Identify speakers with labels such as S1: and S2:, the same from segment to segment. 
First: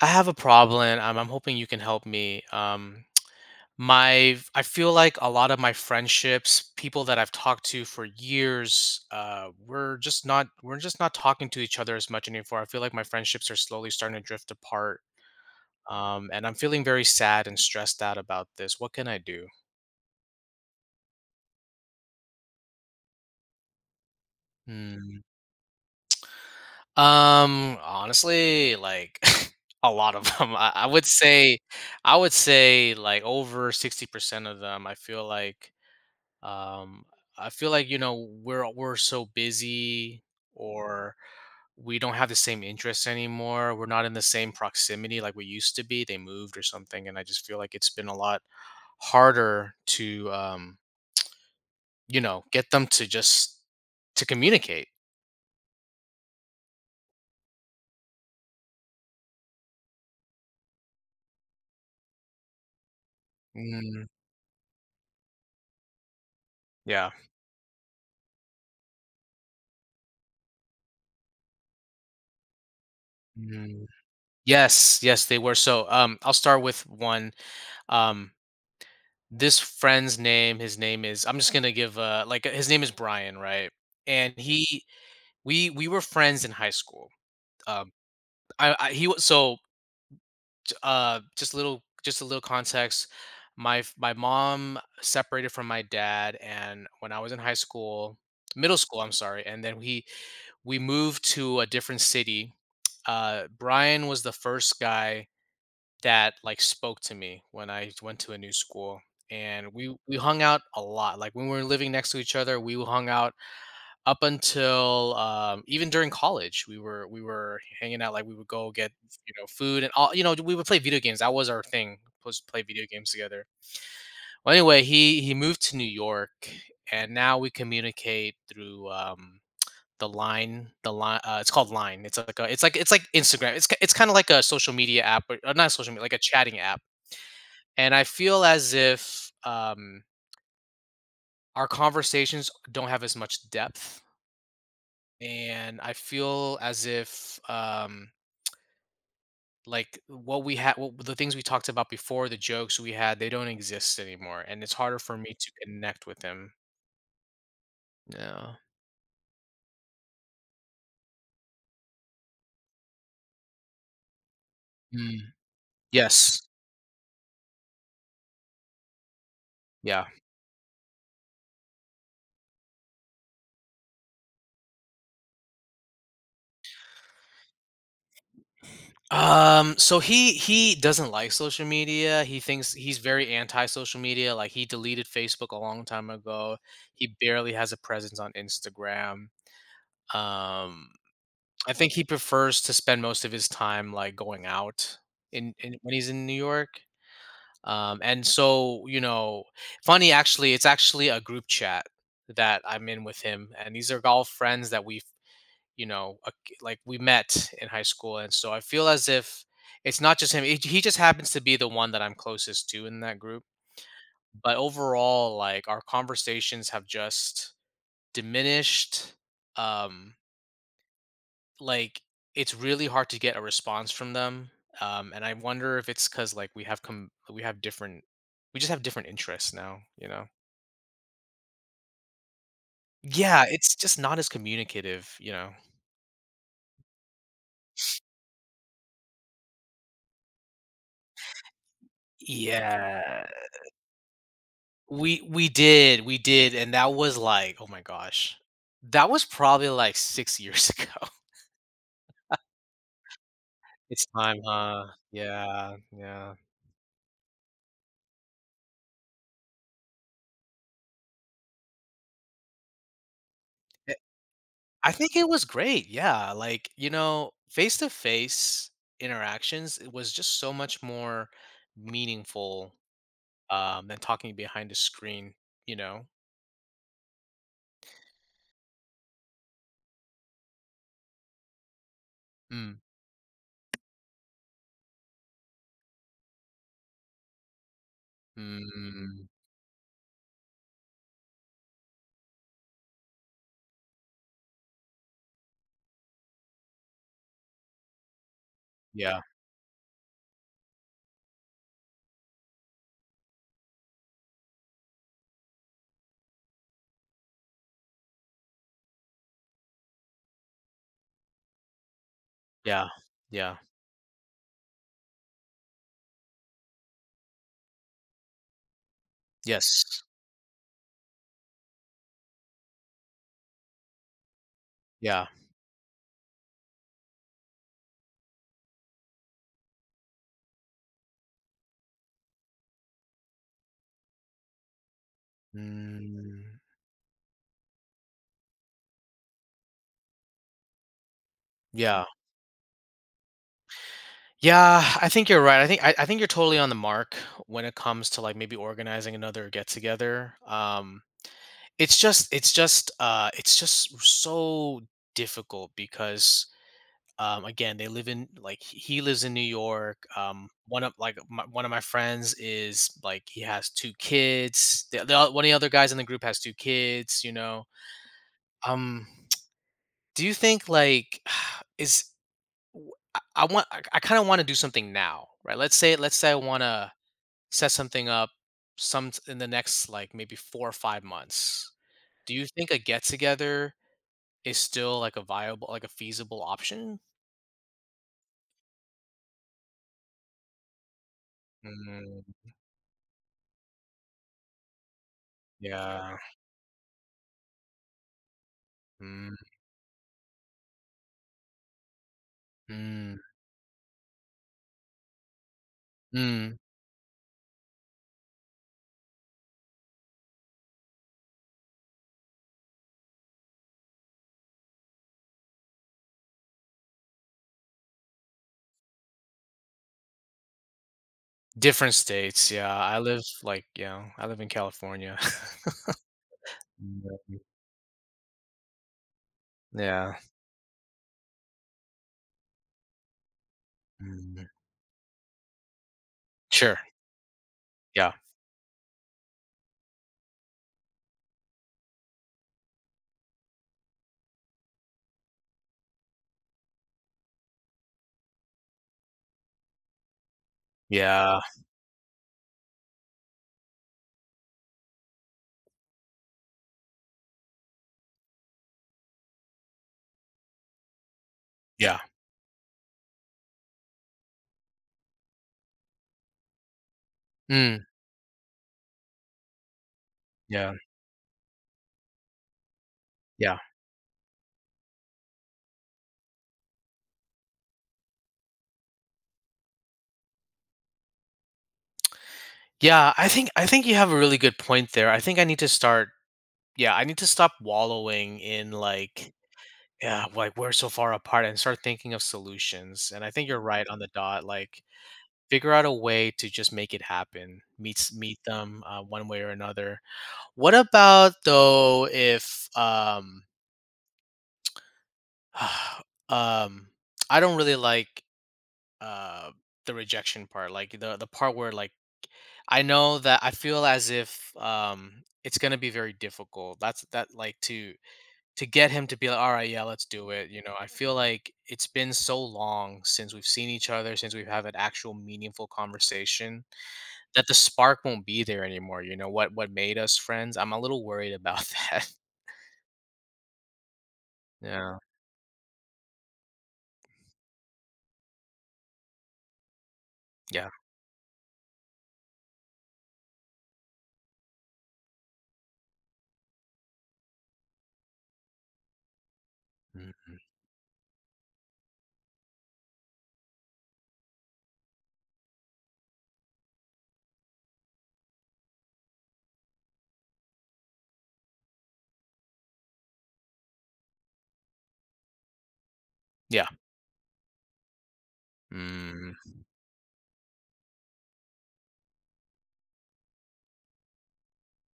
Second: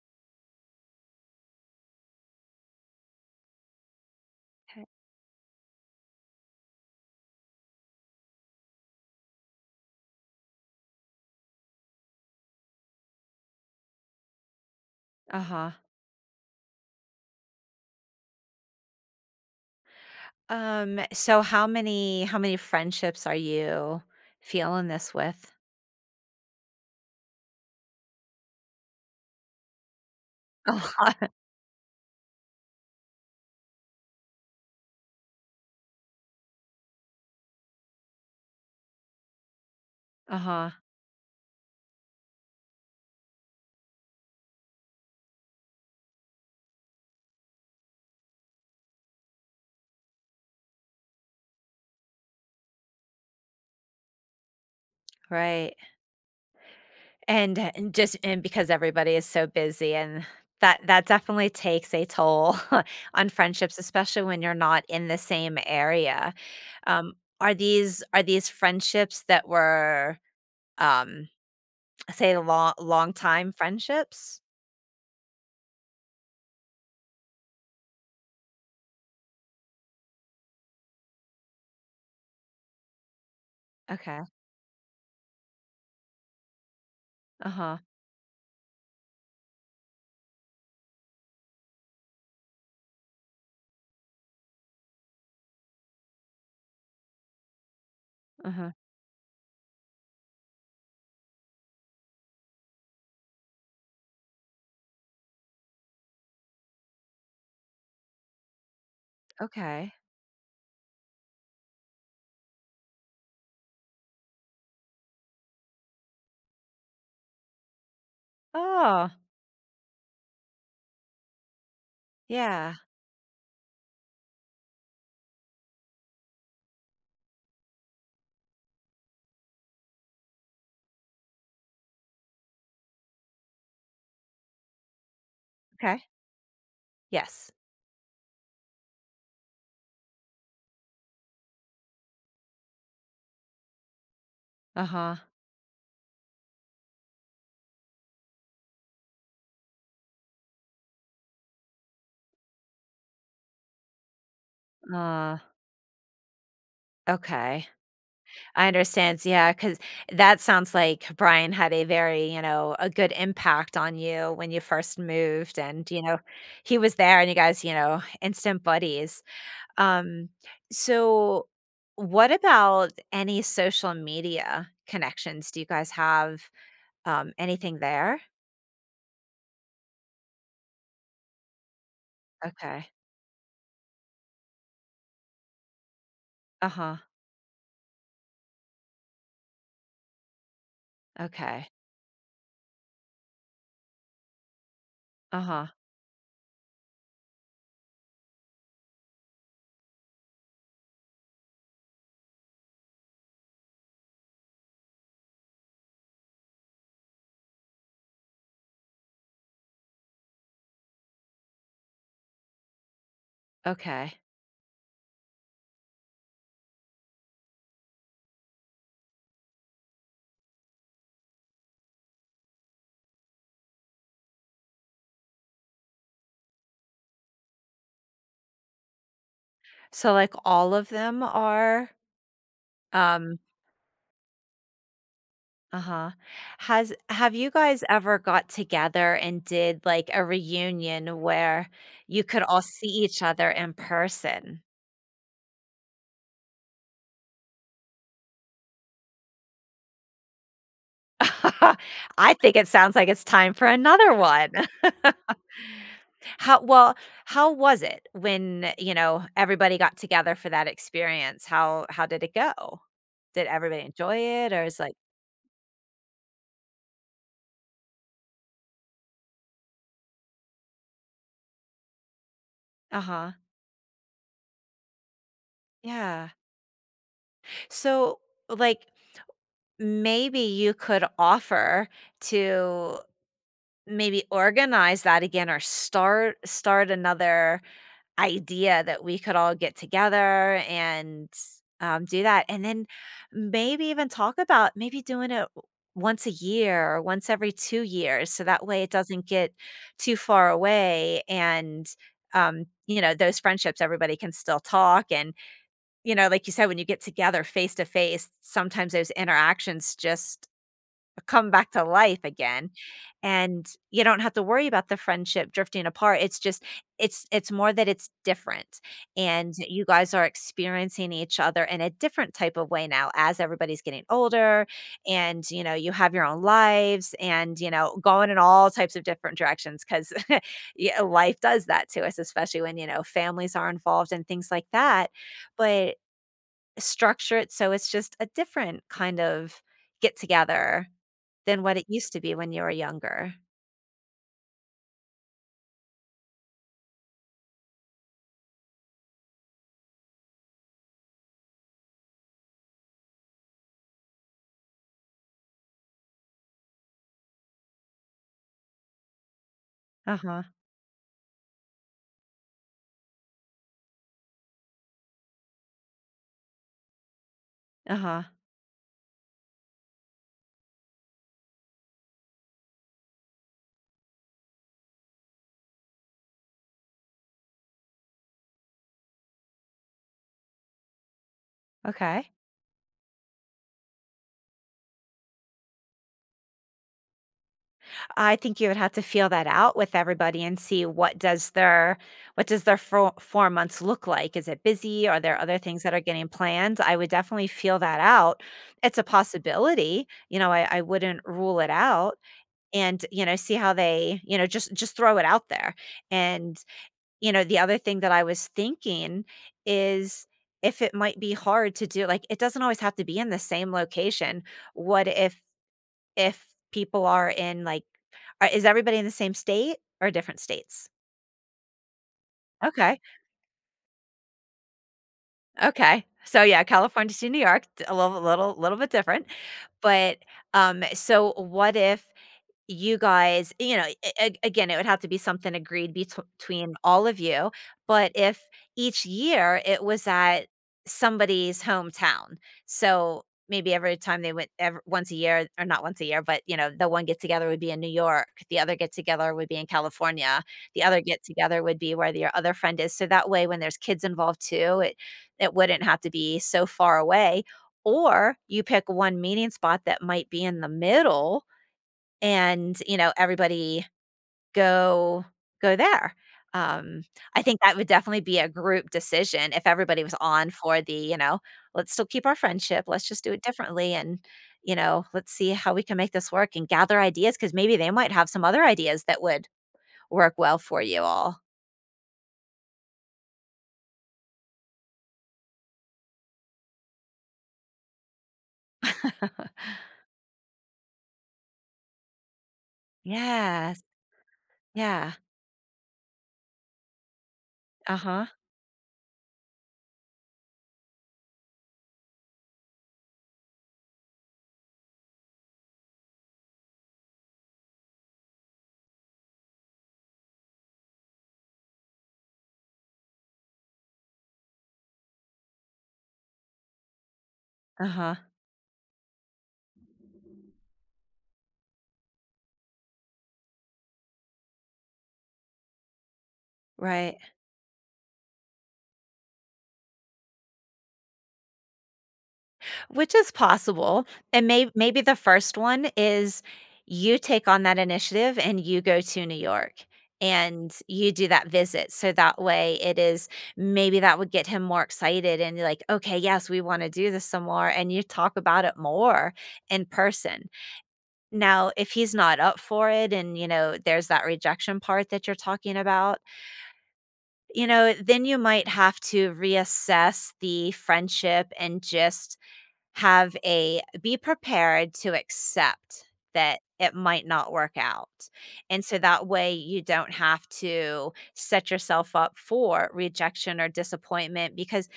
S1: I have a problem. I'm hoping you can help me. My I feel like a lot of my friendships, people that I've talked to for years, we're just not talking to each other as much anymore. I feel like my friendships are slowly starting to drift apart.
S2: Uh-huh.
S1: And I'm feeling very sad and stressed out about this. What can I do?
S2: So how many friendships are you feeling this
S1: Hmm.
S2: with?
S1: Honestly, like a lot of them. I,
S2: A
S1: I would
S2: lot.
S1: say, I would say like over 60% of them. I feel like um we're so busy,
S2: Uh-huh.
S1: or we don't have the same interests anymore, we're not in the same proximity like we used to be, they moved or something, and I just feel like it's been a lot harder to, get them to just to communicate.
S2: Right. And because everybody is so busy and that definitely takes a toll on friendships,
S1: Mm,
S2: especially when you're not in the same area.
S1: yeah.
S2: Um, are these friendships that were um say long time
S1: Mm.
S2: friendships?
S1: Yes, yes, they were. So, I'll start with one. Um this friend's name, his name is, I'm just gonna give, his name is Brian, right?
S2: Okay.
S1: And he, we were friends in high school.
S2: Uh-huh.
S1: Um, I he was so just a little, just a little context. My mom separated from my dad, and when I was in high school,
S2: Uh-huh.
S1: middle school, I'm sorry, and then we moved to a different city. Brian was the first guy that like spoke to me when I went to a new school, and
S2: Okay.
S1: we hung out a lot. Like when we were living next to each other, we hung out up until, even during college, we were hanging out. Like we would go get,
S2: Oh,
S1: you know, food and all. You know, we would play video games. That was our thing. Was to play
S2: yeah.
S1: video games together. Well, anyway, he moved to New York, and now we communicate through, the Line. The Line. It's called Line. It's like a, it's like, it's like Instagram. It's kind of like a social media app, but not social media,
S2: Okay.
S1: like a chatting app.
S2: Yes.
S1: And I feel as if, our conversations don't have as much depth,
S2: Uh-huh.
S1: and I feel as if, like what we had, what the things we talked about before, the jokes we had, they don't exist anymore, and it's harder for me
S2: Uh.
S1: to connect with him.
S2: Okay.
S1: Yeah.
S2: I understand. Yeah, because that sounds like Brian had a very, you know, a good impact on you when you first
S1: Mm,
S2: moved and, you know,
S1: yes.
S2: he was there and you guys, you know, instant buddies.
S1: Yeah.
S2: Um, so what about any social media connections? Do you guys have, anything there?
S1: So he doesn't like social media. He thinks
S2: Okay.
S1: he's very anti social media, like he deleted Facebook a long time ago.
S2: Uh-huh.
S1: He barely has a presence on Instagram. um
S2: Okay.
S1: I think he prefers to spend most of his time like going out in,
S2: Uh-huh.
S1: in when he's in New York. And so, you know, funny actually, it's actually a group chat that I'm in with him, and these are all friends that we've, you know, like we met in high school, and so I feel as if it's not just him. He just happens to be the one that I'm closest to in that group.
S2: Okay.
S1: But overall, like our conversations have just diminished. Um, like it's really hard to get a response from them, and I wonder if it's because like we have different, we just have different interests now, you
S2: So
S1: know?
S2: like all of them are um
S1: Yeah, it's just not as communicative, you know?
S2: uh-huh. Has have you guys ever got together and did like a reunion where you could all see each
S1: Yeah,
S2: other in person?
S1: we did, and that was like, oh my gosh, that was probably like 6 years ago.
S2: I think it sounds like it's time for
S1: It's
S2: another
S1: time,
S2: one.
S1: huh? Yeah, yeah.
S2: How well, how was it when, you know, everybody got together for that experience? How did it go? Did everybody enjoy it or is
S1: I
S2: like,
S1: think it was great. Yeah. Like, you know, face to face interactions, it was just so much more meaningful,
S2: uh-huh.
S1: than talking behind a screen, you know?
S2: Yeah. So like maybe you could offer
S1: Mm.
S2: to maybe organize that again or start another
S1: Mm.
S2: idea that we
S1: Mm.
S2: could all get together and, do that, and then maybe even talk about maybe doing it once a year or once every 2 years so that way it
S1: Yeah.
S2: doesn't get too far away and, you know, those friendships, everybody can still talk and, you know, like you said, when you get together face to face, sometimes those interactions just come back to life again
S1: Yeah. Yeah.
S2: and you don't have to worry about the friendship drifting apart. It's just it's more that it's different and you
S1: Yes.
S2: guys are experiencing each other in a different type of way now as everybody's getting older,
S1: Yeah.
S2: and you know you have your own lives and you know going in all types of different directions cuz yeah, life does that to us, especially when you know families are involved and things like that. But
S1: Mm.
S2: structure it so it's just a different kind of get together than what it
S1: Yeah.
S2: used to be when you were younger.
S1: Yeah, I think you're right. I think you're totally on the mark when it comes to like maybe organizing another get together. It's just so difficult, because, again, they live in like, he lives in New York.
S2: Uh-huh,
S1: One of like my, one of my friends is like, he has two kids. One of the other guys in the group has two kids. You know.
S2: uh-huh,
S1: Um, do you think like is w- I want I kind of want to do something now, right? Let's say I want to set something up, some in the next like maybe 4 or 5 months.
S2: okay.
S1: Do you think a get together is still like a viable, like a feasible option?
S2: I think you would have to feel that out with everybody and see
S1: Mm,
S2: what does their four 4 months look like. Is it busy? Are there other things that are
S1: yeah.
S2: getting planned? I would definitely feel that out. It's a possibility, you know, I wouldn't rule it out and,
S1: Mm,
S2: you know, see how they, you know, just throw it out there.
S1: mm,
S2: And you know, the other thing that I was thinking is, if it might be hard to do, like, it doesn't always have to be in the same location. What if, if people are in like is everybody in the same state or different states?
S1: Different states, yeah. I
S2: Okay.
S1: live, like, you know, I live in California.
S2: Okay. So yeah,
S1: Mm,
S2: California to New York, t- a little bit different.
S1: Yeah.
S2: But so what if you guys, you know, a
S1: mm,
S2: again, it would have to be something agreed between
S1: sure,
S2: all of you,
S1: yeah,
S2: but if each year it was at somebody's hometown, so maybe every time they went ev once a year or not once a year, but, you know, the one get together would be in New York, the other get together would be in California, the other get
S1: yeah,
S2: together would be where your other friend is, so that way when there's kids involved too, it wouldn't have to be so far away, or you pick one meeting spot that might be in the middle
S1: yeah,
S2: and, you know, everybody go go there. Um, I think that
S1: mm,
S2: would definitely be a group decision if everybody was on
S1: yeah,
S2: for the, you know, "Let's still keep our friendship, let's just do it
S1: yeah,
S2: differently, and, you know, let's see how we can make this work and gather ideas because maybe they might have some other ideas that would work well for you all."
S1: yeah, I think, I think you have a really good point there. I think I need to start, yeah, I need to stop wallowing in, like, yeah, like, we're so far apart, and start thinking of solutions, and I think you're
S2: Yes.
S1: right on the dot. Like,
S2: Yeah.
S1: figure out a way to just make it happen.
S2: Uh-huh.
S1: Meet them, one way or another. What about though, if um I don't really like, uh the rejection part, like the part where like, I know that, I feel as if it's gonna be very difficult. That's that Like to
S2: Uh-huh.
S1: to get him to be like, all right, yeah, let's do it. You know, I feel like it's been so long since we've seen each other, since we've had an actual meaningful conversation,
S2: Right.
S1: that the spark won't be there anymore. You know, what made us friends? I'm a little worried about that.
S2: Which is possible, and
S1: Yeah.
S2: maybe the first one is you take on that initiative and you go to New York and you do that visit, so that way it is, maybe that would get him more excited and you're like, "Okay, yes, we wanna do this some more," and you talk about it more in
S1: Yeah.
S2: person. Now, if he's not up for it and, you know, there's that rejection part that you're talking about, you know, then you might have to reassess the friendship and just have a be prepared to accept that
S1: Yeah.
S2: it might not work out. And so that
S1: Mm.
S2: way you don't have to set yourself up for rejection or disappointment, because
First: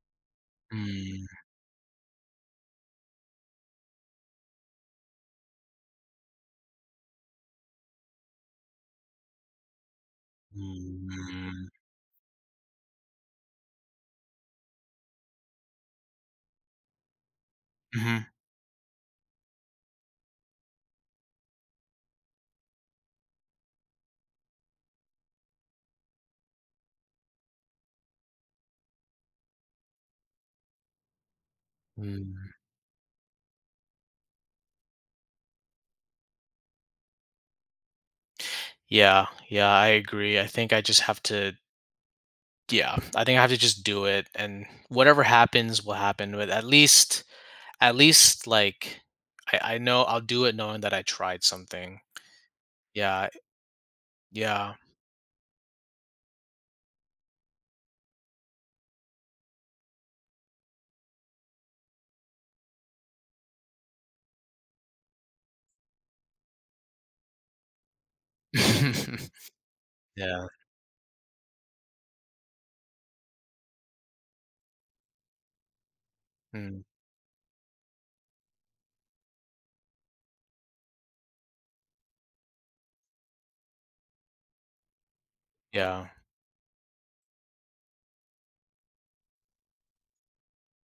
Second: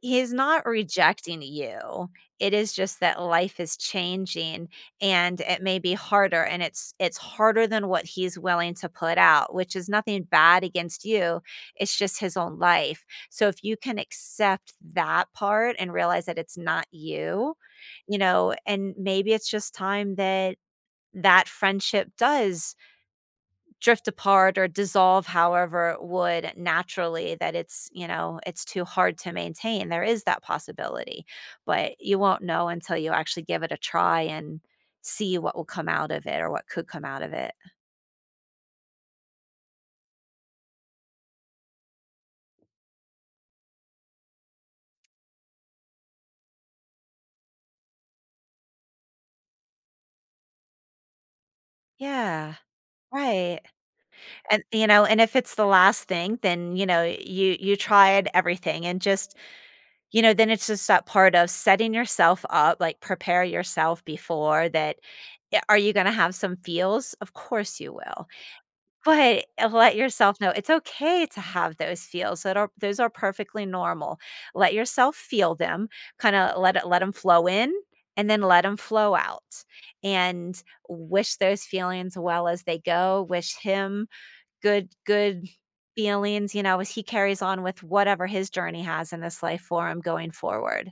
S2: he's not
S1: Mm,
S2: rejecting you. It is just that life is changing and it may be harder and it's harder than what he's willing to put out, which is nothing bad against you.
S1: mm,
S2: It's just his own life. So if you can accept that part and realize that it's not you, you
S1: mhm.
S2: know, and maybe it's just time that friendship does drift apart or dissolve, however it would naturally, that it's, you know, it's too hard to maintain. There is that possibility, but you won't
S1: Mm.
S2: know until you actually give it a try and see what will come out of it or what could come out of it.
S1: Yeah, yeah, I agree. I think I just have to, yeah, I think I have to just do it, and whatever happens will happen, but at least, at least, like, I know I'll do it knowing that I tried something.
S2: Yeah,
S1: Yeah,
S2: right. And
S1: yeah.
S2: you know, and if it's the last thing, then you know, you tried everything and just, you know, then it's just that part of setting yourself up, like, prepare yourself before that. Yeah, are you gonna have some feels? Of course you will, but eh, let yourself
S1: Yeah.
S2: know it's okay to have those feels, that are those are perfectly normal. Let yourself feel them, kinda
S1: mm,
S2: let them flow in, and then let them flow out, and wish those feelings well as they go, wish him good
S1: yeah.
S2: feelings, you know, as he carries on with whatever his journey has in this life for him going forward.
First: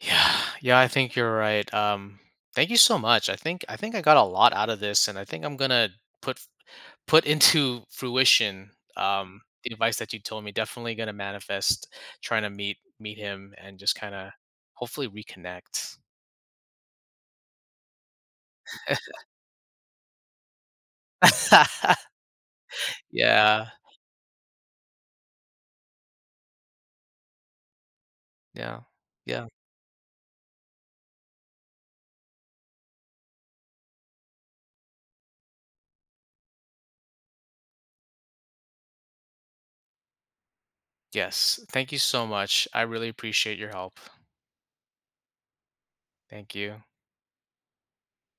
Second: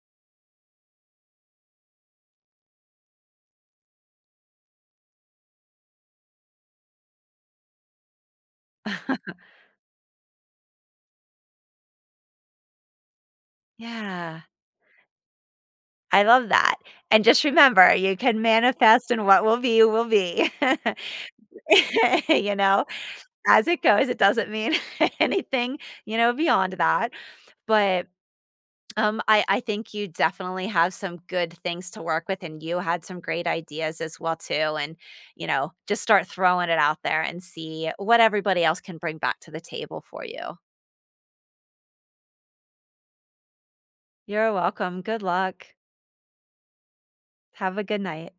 S1: Yeah, yeah, I think you're right. Thank you so much. I think I got a lot out of this, and I think I'm gonna put, put into fruition, the advice that you told me. Definitely going to manifest trying to meet him and just kind of
S2: Yeah,
S1: hopefully reconnect.
S2: I love that, and just remember, you can manifest and what will be will be. You know,
S1: Yeah,
S2: as it goes, it doesn't mean anything, you know, beyond that, but,
S1: yeah,
S2: I
S1: yeah.
S2: I think you definitely have some good things to work with, and you had some great ideas as well too, and, you know, just start throwing it out there and see what everybody else can bring back to the table for you.
S1: Yes. Thank you so much. I really appreciate your help.
S2: You're welcome, good luck.
S1: Thank you.
S2: Have a good night.